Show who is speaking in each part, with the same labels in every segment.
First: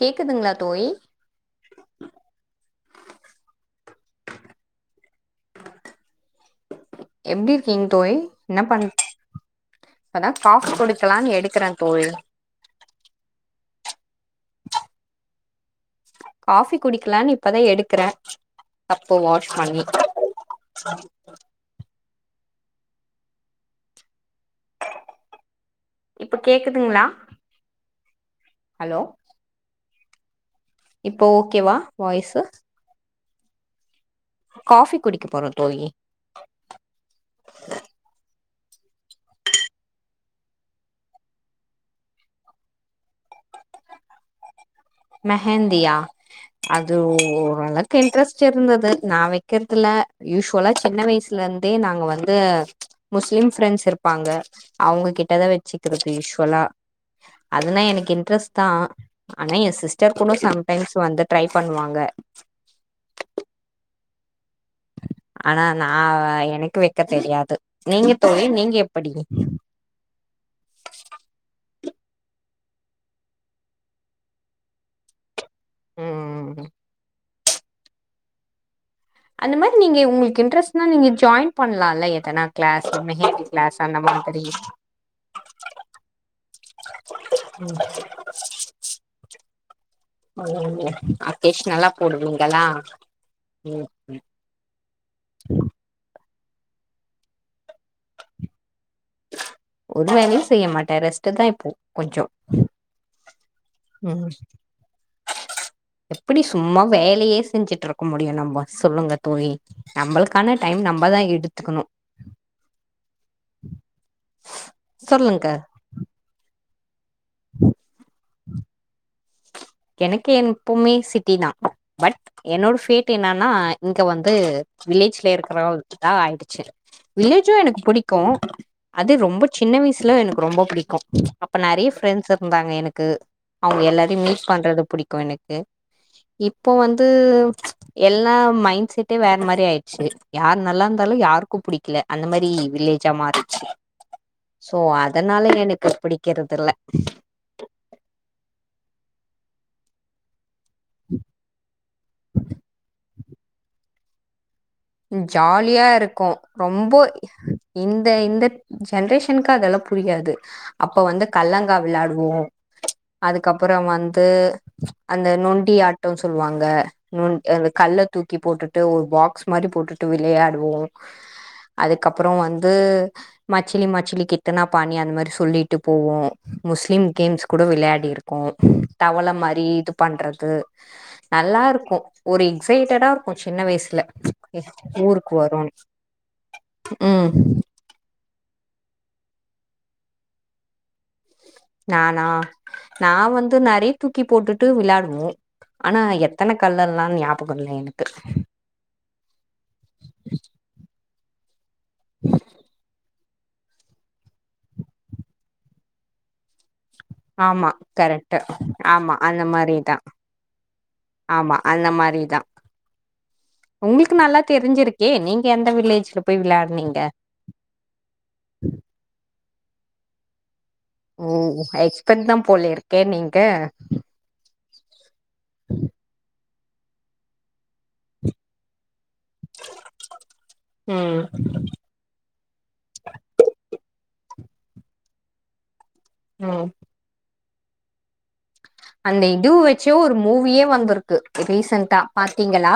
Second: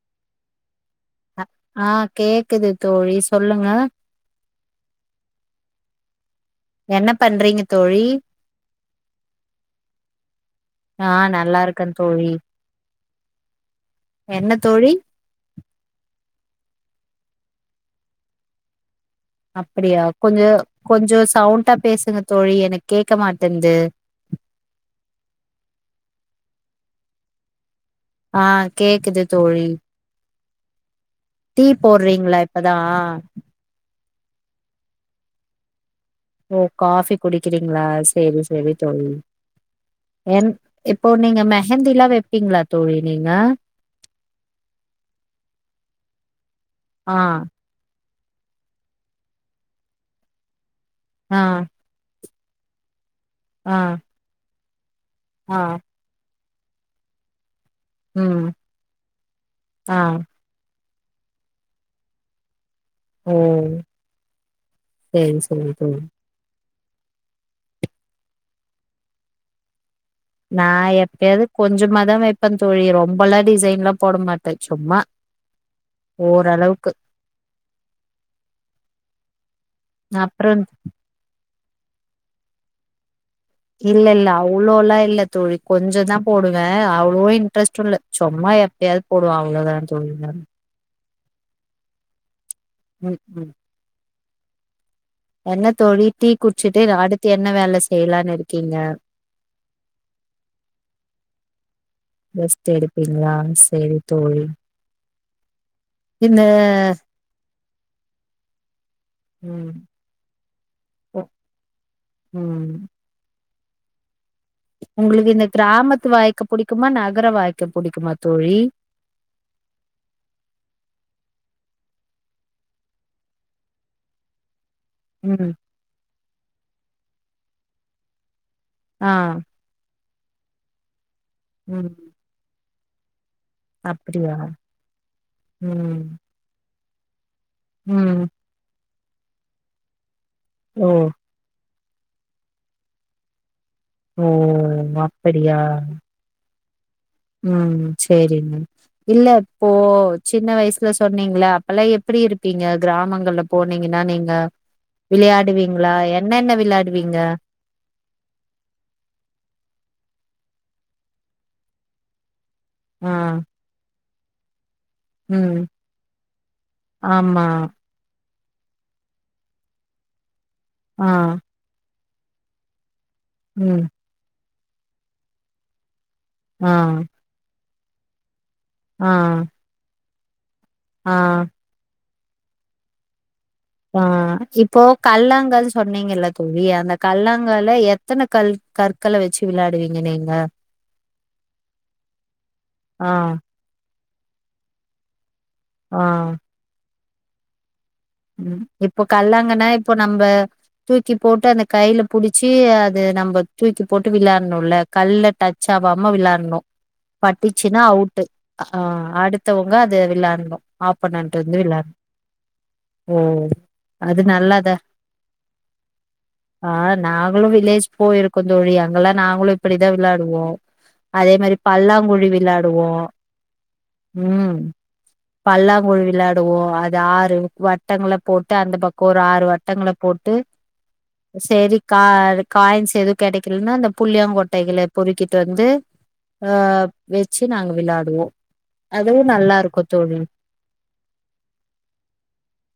Speaker 1: கேக்குதுங்களா தோழி
Speaker 2: அ ஆ கேக்குது தோழி சொல்லுங்க என்ன பண்றீங்க தோழி
Speaker 1: ஆன காஃபி
Speaker 2: ஆ
Speaker 1: குடுக்கலான்னு
Speaker 2: நல்லா
Speaker 1: எடுக்கிறே
Speaker 2: இருக்கே
Speaker 1: தோழி
Speaker 2: என்ன தோழி
Speaker 1: காஃபி குடிக்கலான்னு இப்பதா எடுக்கறே கப்பு வாஷ் பண்ணி
Speaker 2: அப்டியா கொஞ்சோ கொஞ்சோ சவுண்டா பேசுங்கத் தோழி எனக்கு கேக்க மாட்டேன்து
Speaker 1: இப்ப கேக்குதுங்களா
Speaker 2: ஆ,
Speaker 1: ஹலோ
Speaker 2: கேக்குது தோழி
Speaker 1: இப்போ
Speaker 2: டீ
Speaker 1: ஓகேவா
Speaker 2: போட்றீங்களா
Speaker 1: வாய்ஸு
Speaker 2: இப்பதா
Speaker 1: காஃபி குடிக்க போறோ தோழி
Speaker 2: ஓ காஃபி குடிக்கிறீங்களா சரி ஸ் செரி தோழி என் இப்போ நீங்க மெஹந்திலா வைப்பீங்களா தோழி நீங்க
Speaker 1: மெஹந்தியா அது
Speaker 2: ஆ
Speaker 1: ஓரளவுக்கு இன்ட்ரெஸ்ட் ச்சிருந்தது நா வைக்கறத்தில்ல யூஸுவலா ச் சின்ன
Speaker 2: ஆ
Speaker 1: வயசுல இருந்தே நாங்க வந் து முஸ்லிம்
Speaker 2: ஆ
Speaker 1: ஃப்ரெண்ட்ஸ் இருப்பாங்க அவங்க கிட்ட தா
Speaker 2: ஆ
Speaker 1: வச்சுக்கிறது ஈஷு தொலா அதுனா எனக்கு
Speaker 2: ம்
Speaker 1: இன்ட்ரெஸ்ட் தா ஆனயஸ்
Speaker 2: ஆ
Speaker 1: சிஸ்டர் கூட [unintelligible] டைம்ஸ் வந்து டரை பண்ணுவாங்க
Speaker 2: உஹம்
Speaker 1: ஆனா நா எனக்கு வெ தெரியாது நீங்க தோழி நீங்க எப்படி
Speaker 2: நா எப்பயாவது கொஞ்சமாதா வெப்பேங் தோழி ரொம்பெல்லா டிசைன் லா போட மாட்டே சும்மா
Speaker 1: ம்
Speaker 2: ஓரளவுக்கு
Speaker 1: அந்த மாரி நீங்க உங்களுக்கு
Speaker 2: அப்றோ
Speaker 1: இன்ட்ரெஸ்ட்னா நீங்க ஜாயின் பண்ணலாம்ல எதனா கிளாஸ் [unintelligible]
Speaker 2: இல்ல இல்ல
Speaker 1: மாதிரி
Speaker 2: அவ்வளோல்லா இல்ல தோழி கொஞ்சோ தா போடுவே அவ்வளோ இன்ட்ரெஸ்டு இல்ல சும்மா எப்பயாவது போடுவ அவ்ளோதா தோழி நானு.
Speaker 1: [unintelligible] அகேஷ்னலா போடுவீங்க க்கல்லா
Speaker 2: ம் ம்
Speaker 1: உம் ம்
Speaker 2: என்ன தோழி டீ குடிச்சுட்டு அடுத்து என்ன வேல செய்யலான்னு இருக்கீங்க
Speaker 1: ஒரு வேலையு செய்ய மாட்டே ரெஸ்ட் தா இப்போ கொஞ்சோ
Speaker 2: ரெஸ்ட் எடுப்பீங்களா சேரி
Speaker 1: உம்
Speaker 2: தோழி
Speaker 1: எப்டி
Speaker 2: இந்த
Speaker 1: சும்மா வேலையே செஞ்சுட்டு இருக்க முடியு நம்ம சொல்லுங்க தோழி
Speaker 2: ம்
Speaker 1: நம்மளுக்கான டைம் நம்மதா
Speaker 2: ஒ
Speaker 1: எடுத்துக்கணு
Speaker 2: ம்
Speaker 1: உஹம்
Speaker 2: உங்களுக்கு இந்த கிராமத்து வாய்க்க புடி குமனாக் [unintelligible] வாய்க்க புடிக்குமா தோழி
Speaker 1: எனக்கு என் எப்பவுமே சிட்டி தா பட் என்னோட பேஃட் என்னன்னா இங்க வந்து வில்லேஜ்ல
Speaker 2: ம்
Speaker 1: இருக்கறவங்க தா ஆயிடுச்சு வில்லேஜும் எனக்கு புடிக்கு
Speaker 2: ஆ
Speaker 1: அது ரொம்ப சின்ன வயசு சுல எனக்கு ரொம்ப புடிக்கு அப்ப நெறைய
Speaker 2: ம்
Speaker 1: ஃரெண்ட்ஸ் இருந்தாங்க எனக்கு க அவங்க எல்லாரையு மீ
Speaker 2: அப்டியா
Speaker 1: புடிக்கு எனக்கு
Speaker 2: ம்
Speaker 1: இப்போ வந்து
Speaker 2: ம்
Speaker 1: எல்லா மைண்ட் செட் வேற மாதிரி ஆயிடுச்சு யார் நல்லா
Speaker 2: ஓ
Speaker 1: இருந்தாலும் யாருக்கும் புிடிக்கும் இல்ல அந்த மாரி வில்லேஜ்ஜா மாறிருச்சு
Speaker 2: ஓ
Speaker 1: சோ அதனால எனக்கு பிடிக்கிறதுல
Speaker 2: உம் சரிங்க இல்ல இப்போ சின்ன வயசுல சொன்னீங்கள ல்லாம் எப்படி இருப்பீங்க கிராமங்கள் உள்ள போனீங்கள்ளா நீங்க
Speaker 1: ஜாலியா
Speaker 2: விளையாடுவீங்களா
Speaker 1: இருக்கும்
Speaker 2: என்னென்ன
Speaker 1: ரொம்ப
Speaker 2: விளையாடுவீங்க
Speaker 1: இந்த இந்த ஜென்ரேஷனுக்கு அதெல்லாம் புரியாது அப்ப வந்து கல்லங்கா விளையாடுவோம்
Speaker 2: ஆ
Speaker 1: அதுக்கப்புறம் வந் தோ அந்த
Speaker 2: ம்
Speaker 1: நொண்டி ஆட்டம் சொல்லுவாங்க ந
Speaker 2: ஆமா
Speaker 1: அந்த கல்ல தூக்கி தூக்கி போட்டுட்டு ஒரு பாக்ஸ் மாறி போட்டுட்டு ஒரு விளையா ம் அதுக்
Speaker 2: ஆ
Speaker 1: அதுக்கப்புறம் வந்து
Speaker 2: ம்
Speaker 1: மச்சிலி மச்சிலி கித் எத்தனா பானி அந்த மாரி சொல்லிட்டு போவோம்
Speaker 2: ஆ
Speaker 1: முஸ்லிம் கேர்ள்ஸ்க் கூட விளையாடி இருக் ப்ம்
Speaker 2: ஆ
Speaker 1: தவளை மாரி இது பண்றது
Speaker 2: ஆ
Speaker 1: நல்லா இருக்கும் ஒரு எக்ஸைட்டடா ஒரு சின்ன
Speaker 2: ஆ
Speaker 1: வயசுல
Speaker 2: இப்போ
Speaker 1: ஊருக்கு
Speaker 2: கல்லாங்
Speaker 1: வரோம்
Speaker 2: கல் சொன்னீங்கல்ல தோழி அந்த
Speaker 1: ம்
Speaker 2: கல்லாங்கல எத்தனை கல் கற்களை வச்சு விளையாடுவீங்க நீங்க
Speaker 1: நானா நா
Speaker 2: ஆ
Speaker 1: வந்து நரி தூக்கி போட்டுட்டு விளையாடுவோம் ஆனா எத்தனை கல்லல்லா ல்லாம் ஞாபகம்ல எனக்கு
Speaker 2: உம் இப்போ கல்லாங்கன்னா இப்போ நம்ப துக் தூக்கி போட்டு அந்த கைல புடிச்சி அது நம்ப தூக்கி போட்டு விளாட்ணும்ல கல்ல டச் ஆவாம விளாட்ணும்
Speaker 1: ஆமா
Speaker 2: பட்டிச்சுன்னா அவுட்
Speaker 1: கரெக்ட்டு
Speaker 2: அஹ்
Speaker 1: ஆமா அந்த
Speaker 2: அடுத்தவங்க
Speaker 1: மாரிதா
Speaker 2: அது விளாட்னோம் ஆப்பனன்ட்
Speaker 1: ஆமா
Speaker 2: வந்து
Speaker 1: அந்த
Speaker 2: விளாட்னோம்
Speaker 1: மாரிதா
Speaker 2: ஓ
Speaker 1: உங்களுக்கு
Speaker 2: அது
Speaker 1: நல்லா
Speaker 2: நல்லத
Speaker 1: தெரிஞ்சிருக்கே நீங்க எந்த வில்லேஜ்ல போய்
Speaker 2: ஆஹ்
Speaker 1: விளாடுனீங்க
Speaker 2: நாங்களும் வில்லேஜ் போயிருக்கோம் தோழி அங்கல்லாம் நா நாங்களும் இப்டிதான் விளாடுவோம்
Speaker 1: ஓ
Speaker 2: அதே மாரி
Speaker 1: எக்ஸ்பர்ட்
Speaker 2: பல்லாங்குழி
Speaker 1: தா போல இருக்கே
Speaker 2: விளாடுவோம்
Speaker 1: நீங்க
Speaker 2: உம் பல்லாங்குழி விளாடுவோம் அது ஆறு வட் வட்டங்கள போட்டு அந்த பக் ஒரு ஆறு வட்டங்கள போட்டு
Speaker 1: ம்
Speaker 2: சரி கா காயின்ஸ் எதுவும் கிடைக்கலன்னா அந்த புள்ளியங்க கொட் கட்டைகள பொறுக்கிட்டு வந்து
Speaker 1: ம்
Speaker 2: ஆஹ் வச் வெச்சு நாங்க விளாடுவோ அதுவு
Speaker 1: அந்த இது
Speaker 2: நல்லா இருக்கு
Speaker 1: வச்சு ஒரு
Speaker 2: தோழி
Speaker 1: மூவியே வந்துருக்கு ரீசன்டா பாத்தீங்களா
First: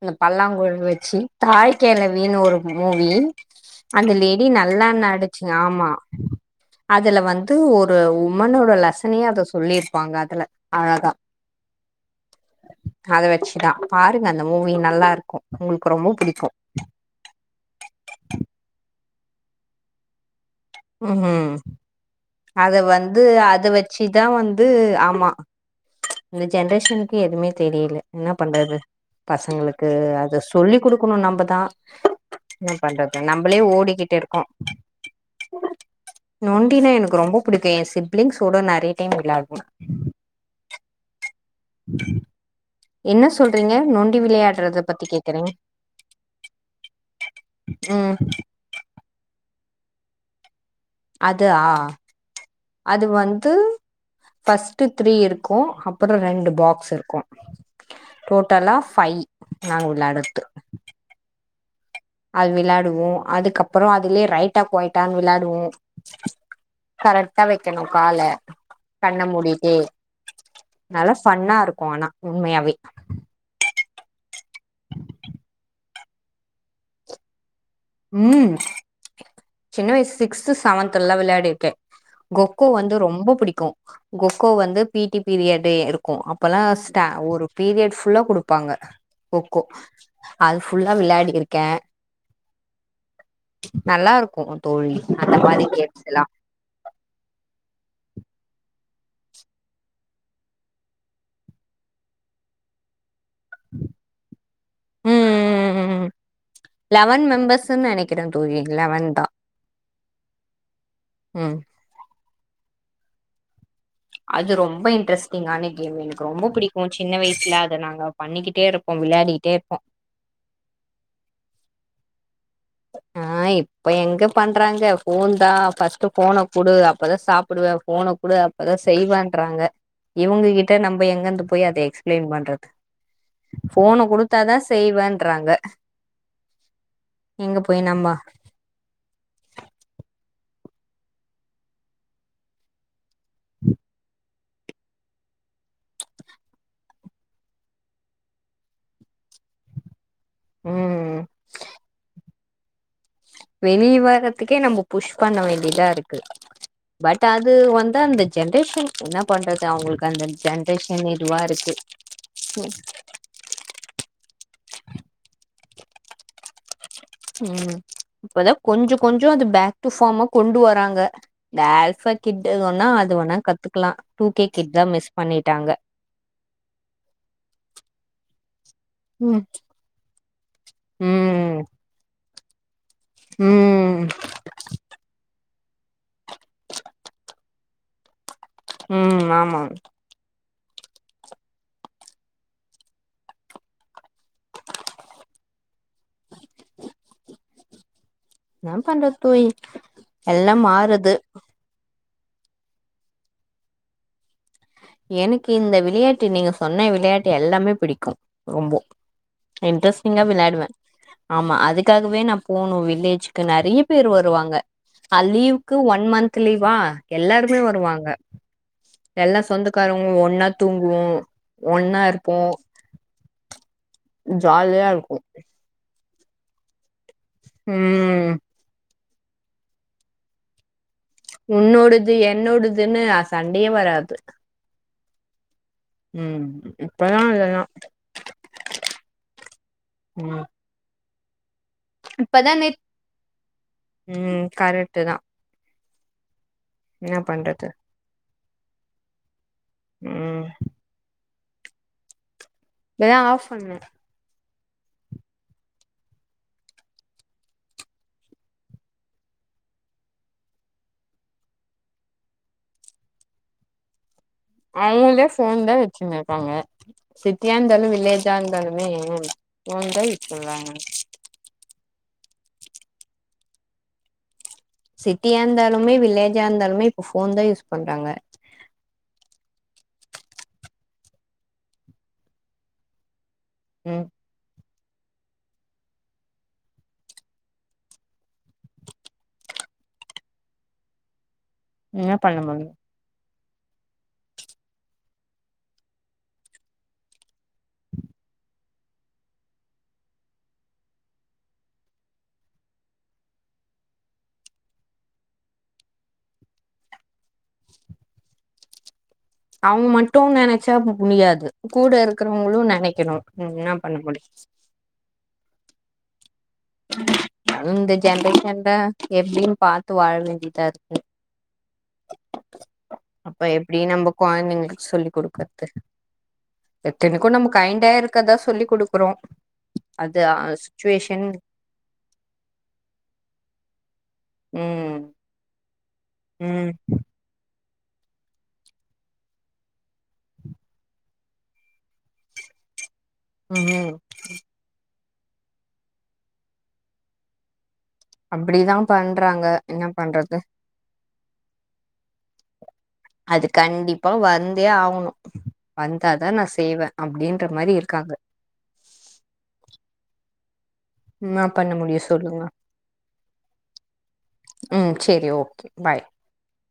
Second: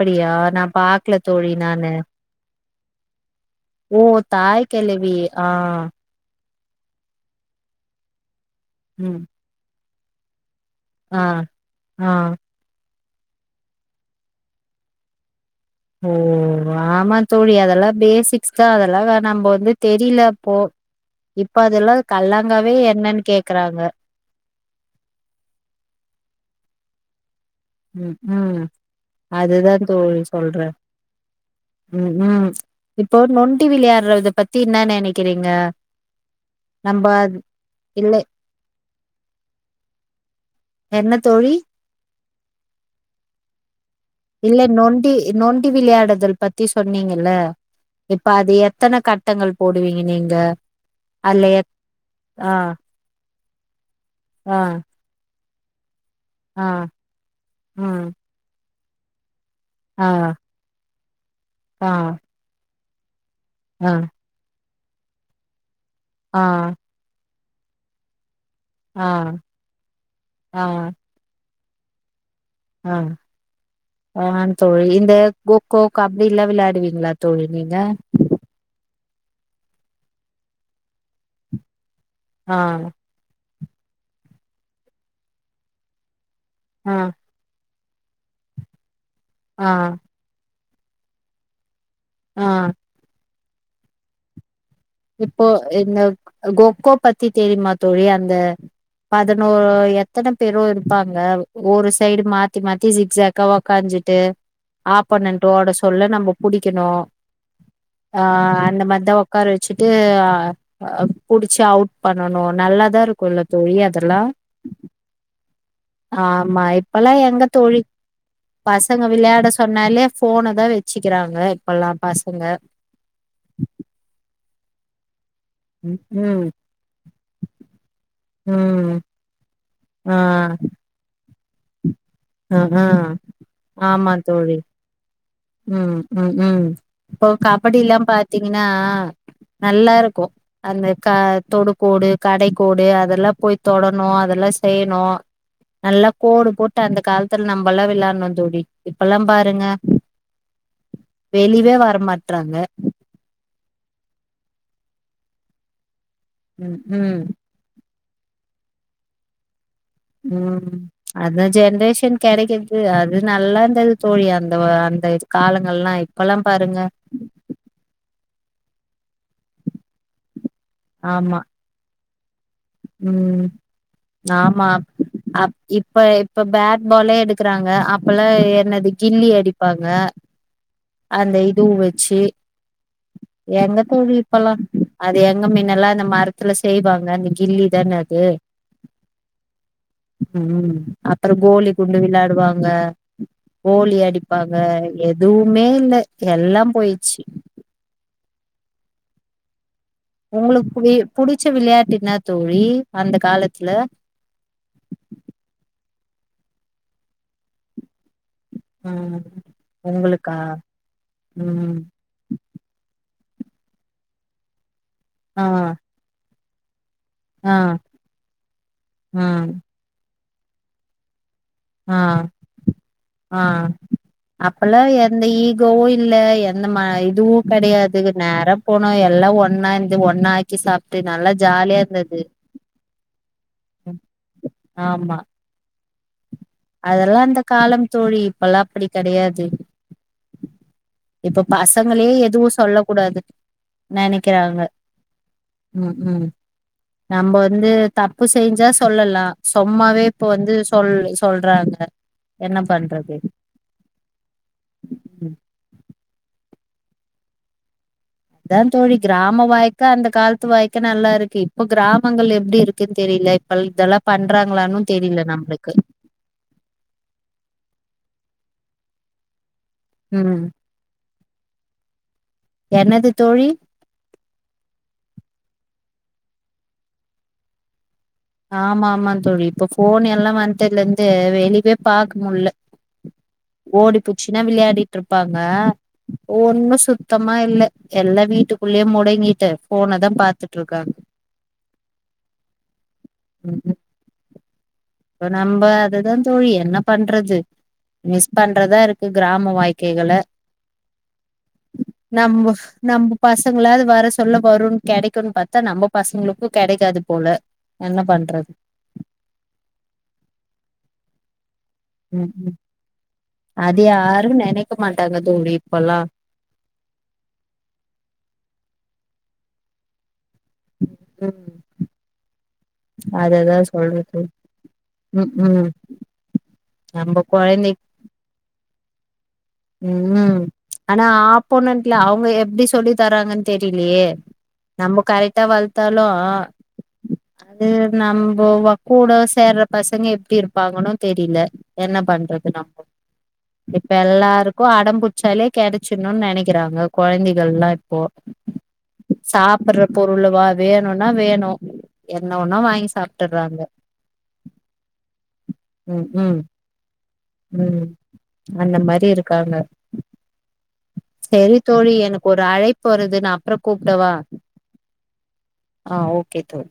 Speaker 1: இந்த
Speaker 2: நா
Speaker 1: பல்லாங்குழி
Speaker 2: பாக்கல
Speaker 1: வெச்சு
Speaker 2: தோழி
Speaker 1: தாய்
Speaker 2: நானு
Speaker 1: கெழவினு ஒரு மூவி
Speaker 2: ஓ
Speaker 1: அந்த லேடி
Speaker 2: தாய்
Speaker 1: நல்லா
Speaker 2: கெழவி
Speaker 1: நடிச்சு
Speaker 2: ஆ
Speaker 1: ஆமா அதுல வந்து ஒரு வுமன் ஓட லேசனையே அதுல சொ லிருப்பாங்க அதுல அழகா
Speaker 2: அஹ் ஆஹ்
Speaker 1: அத வெச்சுதா பாருங்க அந்த மூவி நல்லா இருக்கோ
Speaker 2: ஓ ஆமா தோழி அதெல்லா பேசிக்ஸ் தா அதெல்லா நம்ப வந்து தெரில போ
Speaker 1: ம்
Speaker 2: இப்ப அதல்லா கல்லா
Speaker 1: அத வந்து அத வெச்சுதா வந்து ஆமா இந்த ஜென் ரேஷன்கு எதுமே தெரில
Speaker 2: ம்
Speaker 1: என்ன
Speaker 2: ம்
Speaker 1: பண்றது
Speaker 2: அதுதா
Speaker 1: பசங்களுக்கு
Speaker 2: தோழி
Speaker 1: அது
Speaker 2: சொல்றே
Speaker 1: சொல்லி குடுக்கணு நம்பதா
Speaker 2: ம் ம்
Speaker 1: என்ன
Speaker 2: இப்போ
Speaker 1: பண்றது நம்பளே
Speaker 2: நொண்டி
Speaker 1: ஓடிக்கிட்டு
Speaker 2: விளையாடுறத
Speaker 1: இருக்கோ
Speaker 2: பத்தி என்ன நெனைக்கிறீங்க
Speaker 1: நொண்டினா
Speaker 2: நம்ப
Speaker 1: எனக் எனக் ரொம்ப புடிக்கோ என்
Speaker 2: இல்ல
Speaker 1: சிப்லிங்ஸ்சோட நெறைய டைம் விளாடுவோ
Speaker 2: என்ன தோழி
Speaker 1: என்ன சொல்றீங்க நொன்
Speaker 2: இல்ல நொண்டி நொண்டி விளையாடுதல் பத்தி சொன்னீங்கல்ல
Speaker 1: ம்
Speaker 2: இப்ப அது எத்தன கட் கட்டங்கள் போடுவீங்க நீங்க
Speaker 1: அது
Speaker 2: அதுல எ
Speaker 1: ஆ
Speaker 2: ஆ
Speaker 1: அது வந் து
Speaker 2: ஆ
Speaker 1: ஃபர்ஸ்ட் த்ரீ இரு க்கு அ அப்பறோ ரெண்டு
Speaker 2: ஆ
Speaker 1: பாக்ஸ் இருக்கு
Speaker 2: ம்
Speaker 1: டோட்டலா ஃபை
Speaker 2: ஆ
Speaker 1: நாங்க [inaudible] து
Speaker 2: ஆ
Speaker 1: [unintelligible] வோ அதுக்கப்பறோ அதுலியே ரைட் ட்ட போயிட்டான் விளாடுவோ
Speaker 2: ஆஹ்
Speaker 1: டா வெக்கணு கால கண்ண மூடிட்டு நல்லா ஃபண்ணா இருக் [unintelligible] போணா
Speaker 2: ஆஹ் ஆஹ் ஆம் தோழி இந்த இந்த கோக்கோகக்... கப்டி லா விளையாடுவீங்களா தோழி நீங்க
Speaker 1: உம் சின்ன வயசு சிக்ஸ்து செவன்த் எல்லாம் விளையாடி இருக்கே
Speaker 2: ஆ
Speaker 1: கொக்கோ வந்து ரொம்ப புடிக்கும் கொக்கோ வந்து பிடி பீரியட் இருக்கூ அப் இப்பெல்லாம்
Speaker 2: ஆ
Speaker 1: [unintelligible] ஒரு பீரியட் ஃபுல்லா கொடுப்பாங்க. கொக்கோ
Speaker 2: ஆ
Speaker 1: அது ஃபுல்லா விளையாடி இருக்கேன்
Speaker 2: ஆஹ்
Speaker 1: நல்லா இருக்கூ
Speaker 2: இப்போ இந்த கோகோ பத்தி தெரியுமா தோழி அந்த பதினோரு எத்தன பேரு இருப்பாங்க ஒரு சைடு மாத்தி மாத்தி ஜிக் ஜக் உக்காஞ்சிட்டு
Speaker 1: ம்
Speaker 2: ஆப்பண்ணன்ட்டுட
Speaker 1: ம் ம் ம்
Speaker 2: சொல்ல நம்ம புடிக்கணு
Speaker 1: லெவன் மெம்பர்ஸ்ன்னு நெனைக்கிறே
Speaker 2: ஆஹ்
Speaker 1: தோழி
Speaker 2: அந்த
Speaker 1: லெவன்
Speaker 2: மாதிதான்
Speaker 1: தா
Speaker 2: உக்காரச்ச வச்சட்டு [unintelligible]
Speaker 1: ம்
Speaker 2: புடிச்சு அவுட் பண்ணனும் நல்லாதான் இருக் குல்ல தோழி அது
Speaker 1: அது ரொம்ப இன்ட்ரெஸ்டிங்கான கேம் எனக்கு ரொம்ப
Speaker 2: ஆமா
Speaker 1: பிடிக்கு சின்ன
Speaker 2: இப்பல்லாம் எங்க
Speaker 1: வயசுல அத
Speaker 2: தோழி
Speaker 1: நாங்க பண்ணிக்கிட்டே இருப்போ
Speaker 2: பசங்க விளையாட
Speaker 1: விளையாடிக்கிட்டே இருப்போ
Speaker 2: சொன்னாலே போனதான் வச்சுக்கிறாங்க. பல்லா பசங்க
Speaker 1: ஆஹ் இப்ப எங்க பண்றாங்க ஃபோன் தா ஃபஸ்ட்டு ஃபோன
Speaker 2: ம்
Speaker 1: குடு அப்பதா சாப்புடுவ ஃபோனக் குடு அப்பதா
Speaker 2: ம்
Speaker 1: செய்வன்றாங்க
Speaker 2: ஆ
Speaker 1: இவுங்கக்கிட்ட நம்ப எங் கேந்து போய் அத எக்ஸ்ப்ளைன்
Speaker 2: ஆ
Speaker 1: பண்றது
Speaker 2: ஆ
Speaker 1: ஃபோன குடுத்தா தா செய்வன்
Speaker 2: உம் உம் உம் [unintelligible]
Speaker 1: எங்க போய்
Speaker 2: கபடில்லா
Speaker 1: நம்ம
Speaker 2: பாத்தீங்கன்னா நல்லா இருக்கு அந்த த தொடு கோடு கடைக்கோடு அத ல்லா போய் தொடணு அதெல்லா செ செய்ணு நல்லா கோடு போட்டு அந்த காலத்துல நம்பல்லா விளாட்ணோ தோழி இப்பல்லாம் பாருங்க
Speaker 1: ம்
Speaker 2: வெளிவே வரமா ட்றாங்க
Speaker 1: வெளிய வரத்துக்கே நம்ப புஷ் பண்ண வேண்டியதா இருக் கு
Speaker 2: ம் ம்
Speaker 1: பட் அது வந் து அந்த ஜென்ரேஷன் என்ன பண்ற
Speaker 2: உம் அந்த ஜென்ரேஷன் கெடைக்கெற்து அது நல்லா இருந்தது தோழி அந்த வ அந்த கால ங்கல்லா இப்பல்லாம் பாருங்க
Speaker 1: உம் இப்பதா கொஞ்சொ கொஞ்சொ அது பேக் டு ஃபாமா கொண்டு வராங்க இந்த ஆல்ஃபா கிட் வேணா அது வேணா
Speaker 2: உம்
Speaker 1: கத்துக்கலா டூ கே
Speaker 2: ஆமா
Speaker 1: கிட் தா மிஸ்
Speaker 2: அப்
Speaker 1: பண்ணிட்டாங்க
Speaker 2: இப்ப இப்ப பேட்பாலே எடுக்குறாங்க அப்பல்லா என்னது கில்லி
Speaker 1: ம்
Speaker 2: அடிப்பாங்க அந்த
Speaker 1: ம்
Speaker 2: இது உ வச்சி எங்க
Speaker 1: ம்
Speaker 2: தோழி இப்பல்லா அது எங் ங்க மீனல்லா அந்த மரத்துல செய்வாங்க கில்லி தான அது
Speaker 1: உம் ஆமா
Speaker 2: உம் அப்பறோ கோலி குண்டு விளாடுவாங்க கோலி அடிப்பாங்க எதுவுமே இல்ல எல்லாம் போயிச்சி
Speaker 1: னா பண்றது தோயி
Speaker 2: உங்களுக்கு புவி புடிச்ச விளையாட்டு என்னா தோழி அந்த காலத்ல
Speaker 1: எனக்கு இந்த விளையாட்டு நீங்க சொன்ன விளையாட்டு எல்லாமே பிடிக்கு ரொம்போ
Speaker 2: ம்
Speaker 1: இன்ட்ரெஸ்ட்டிங்கா
Speaker 2: உங்களுக்கா
Speaker 1: விளாடுவ ஆமா
Speaker 2: ம்
Speaker 1: அதுக்காகவே நா போனு வில்லேஜ் நறிய பேர் வருவாங்க
Speaker 2: ஆ
Speaker 1: அலீவ்க்கு ஒன் மந்த் துலீவா
Speaker 2: ஆ
Speaker 1: எல்லார்மே வருவாங்க எல்லா
Speaker 2: ம்
Speaker 1: சொந்தக்காரு உ ஒன்னா தூங்குவோ ஒன்னா இர்ப்போ
Speaker 2: அ அப்பலா எந்த ஈகோவு இ இல்ல எந்த மானா இர் துவு கடையாது உர்
Speaker 1: ம்
Speaker 2: நேரா போனு எ எல்லா ஒண்ணாந்து ஒண்ணா ஆக்கி சாப்
Speaker 1: உன்னோடது என்னோடதுன்னு அ சண்டையே வராது
Speaker 2: ஆமா
Speaker 1: ம்
Speaker 2: அதெல்லா
Speaker 1: இப்பதா
Speaker 2: அந்த
Speaker 1: இதெல்லா
Speaker 2: காலம் தோழி இப்பல்லா அப்டி கெடையாது
Speaker 1: ம்
Speaker 2: இப்ப பசங்களே எதுவு
Speaker 1: இப்பதானே
Speaker 2: சொல்ல கூடாது
Speaker 1: ம்
Speaker 2: நெனைக்கிறாங்க
Speaker 1: கரெக்ட் தா
Speaker 2: ம் ம்
Speaker 1: என்ன
Speaker 2: நம்ம வந்து
Speaker 1: பண்றது
Speaker 2: தப்பு செஞ்சா சொல்லலா சும்மாவே இப்ப
Speaker 1: ம்
Speaker 2: வந்து சொல் சொல்றாங்க என்ன
Speaker 1: இப்பதா ஆஃப் பண்ண
Speaker 2: ம் அதா தோழி கிராம வாழ்க்க அந்த காலத்து வாழ்க்க நல்லா இருக்கு இப்ப கிராமங்கள் எப்டி இருக்குன்னு தெரில இப்ப இதெல்லா பண்றாங்களான்னு தெரியல
Speaker 1: அவங்களே ஃபோன்
Speaker 2: நம்மளுக்கு
Speaker 1: தா வச்சின்னு இருக்காங்க சிட்டியா இருந்தாலு வில்லே ஜ்ஜாருந்தாலுமே ஃபோன்தா யூஸ்
Speaker 2: ம்
Speaker 1: பண்றாங்க
Speaker 2: என்னது தோழி
Speaker 1: சிட்டியா இருந்தாலுமே வில்லேஜ்ஜா இருந்தாலுமே இப்ப ஃபோன்தா யூஸ் பண்றாங்க
Speaker 2: ஆமா ஆமா தோழி இப்ப ஃபோன் எல்லா வந்ட்டதுலருந்து வெளியவே பாக்க முடில ஓடி
Speaker 1: ம்
Speaker 2: புச்சினா விள்யாடி ட்ருப்பாங்க ஒன்னு சுத்தமா இல்ல எல்லா வீட்டுக்குள்யே முடங்கீட்ட ஃபோனதா பாத்துட்ருக்காங்
Speaker 1: ன்னா பண்ண முட்யு
Speaker 2: ஒ நம்ப அதுதா தோழி என்ன பண்றது மிஸ் பண்றதா இருக்கு க்ராம வாய்கைகள நம்போ நம்பு பசங்ளாது வற சொல்ல வறுன் கெடக்குன் பாத்தா நம்ப பசங்ளுக்கு கெடக்காது போல என்ன பண்றத்
Speaker 1: அவுங் மட்டு நெனச்சாப்பு புனியாது கூட
Speaker 2: ம் ம்
Speaker 1: இருக்கிறவுங்குளு நெனக்கிணு
Speaker 2: அது யாரும் நெனைக்க மாட்டாங்க தோ ழி இப்பல்லா
Speaker 1: இந்த ஜென்ரேஷன்ல எப்டின் பாத்து வாழ் வே இதா ருக்கு
Speaker 2: ம்
Speaker 1: அப்ப
Speaker 2: அததா
Speaker 1: எப்படி நம்ப
Speaker 2: சொல்றது
Speaker 1: கொழந்தைங்ளுக்கு சொல்லிக்
Speaker 2: ம்
Speaker 1: குடுக்றது
Speaker 2: ம்
Speaker 1: எத்தனைக்கும் நம்ம கைண்டா இருக்கதா சொல்லி குடுக் றோம்
Speaker 2: ம் ஆனா ஆப்போனன்ட்ல அவுங்க எப்படி சொல்லி தராங்கனு தெரிலயே
Speaker 1: ம்
Speaker 2: நம்ம கரெக்டா வ தாலோ
Speaker 1: ம்
Speaker 2: அது நம்ப கூட சேர்ற பசங்க எப்டி இருப்பாங்கன்னு தெரில என்ன பண்றது நம்போ
Speaker 1: ம்
Speaker 2: அடம்புச்சாலே கெடைச்சிடுணு நெனைக்கிறாங்க கொழந்தைங்க லாப் இப்போ
Speaker 1: அப்டிதா பண்றாங்க
Speaker 2: சாப்பட்ற
Speaker 1: என்ன பண்றது
Speaker 2: பொருள்ளவா வேணும் அதா வேணும் என்ன வேணா வாங்கி சா
Speaker 1: அது கண்டிப்பா வந்தே ஆகணும்
Speaker 2: ம்
Speaker 1: வந்தாதான்
Speaker 2: ம்
Speaker 1: நான் செய்வேன் அப்படின்ற மாதிரி இருக்காங்க என்னா
Speaker 2: சரி
Speaker 1: பண்ண
Speaker 2: தோழி
Speaker 1: முடியு
Speaker 2: எனக்கு ஒரு
Speaker 1: சொல்லுங்க
Speaker 2: அழைப்பு வருது நா அப்புறோ கூப்பிடவா
Speaker 1: ம் சேரி ஓகே பாய்
Speaker 2: ஆ ஓகே தோழி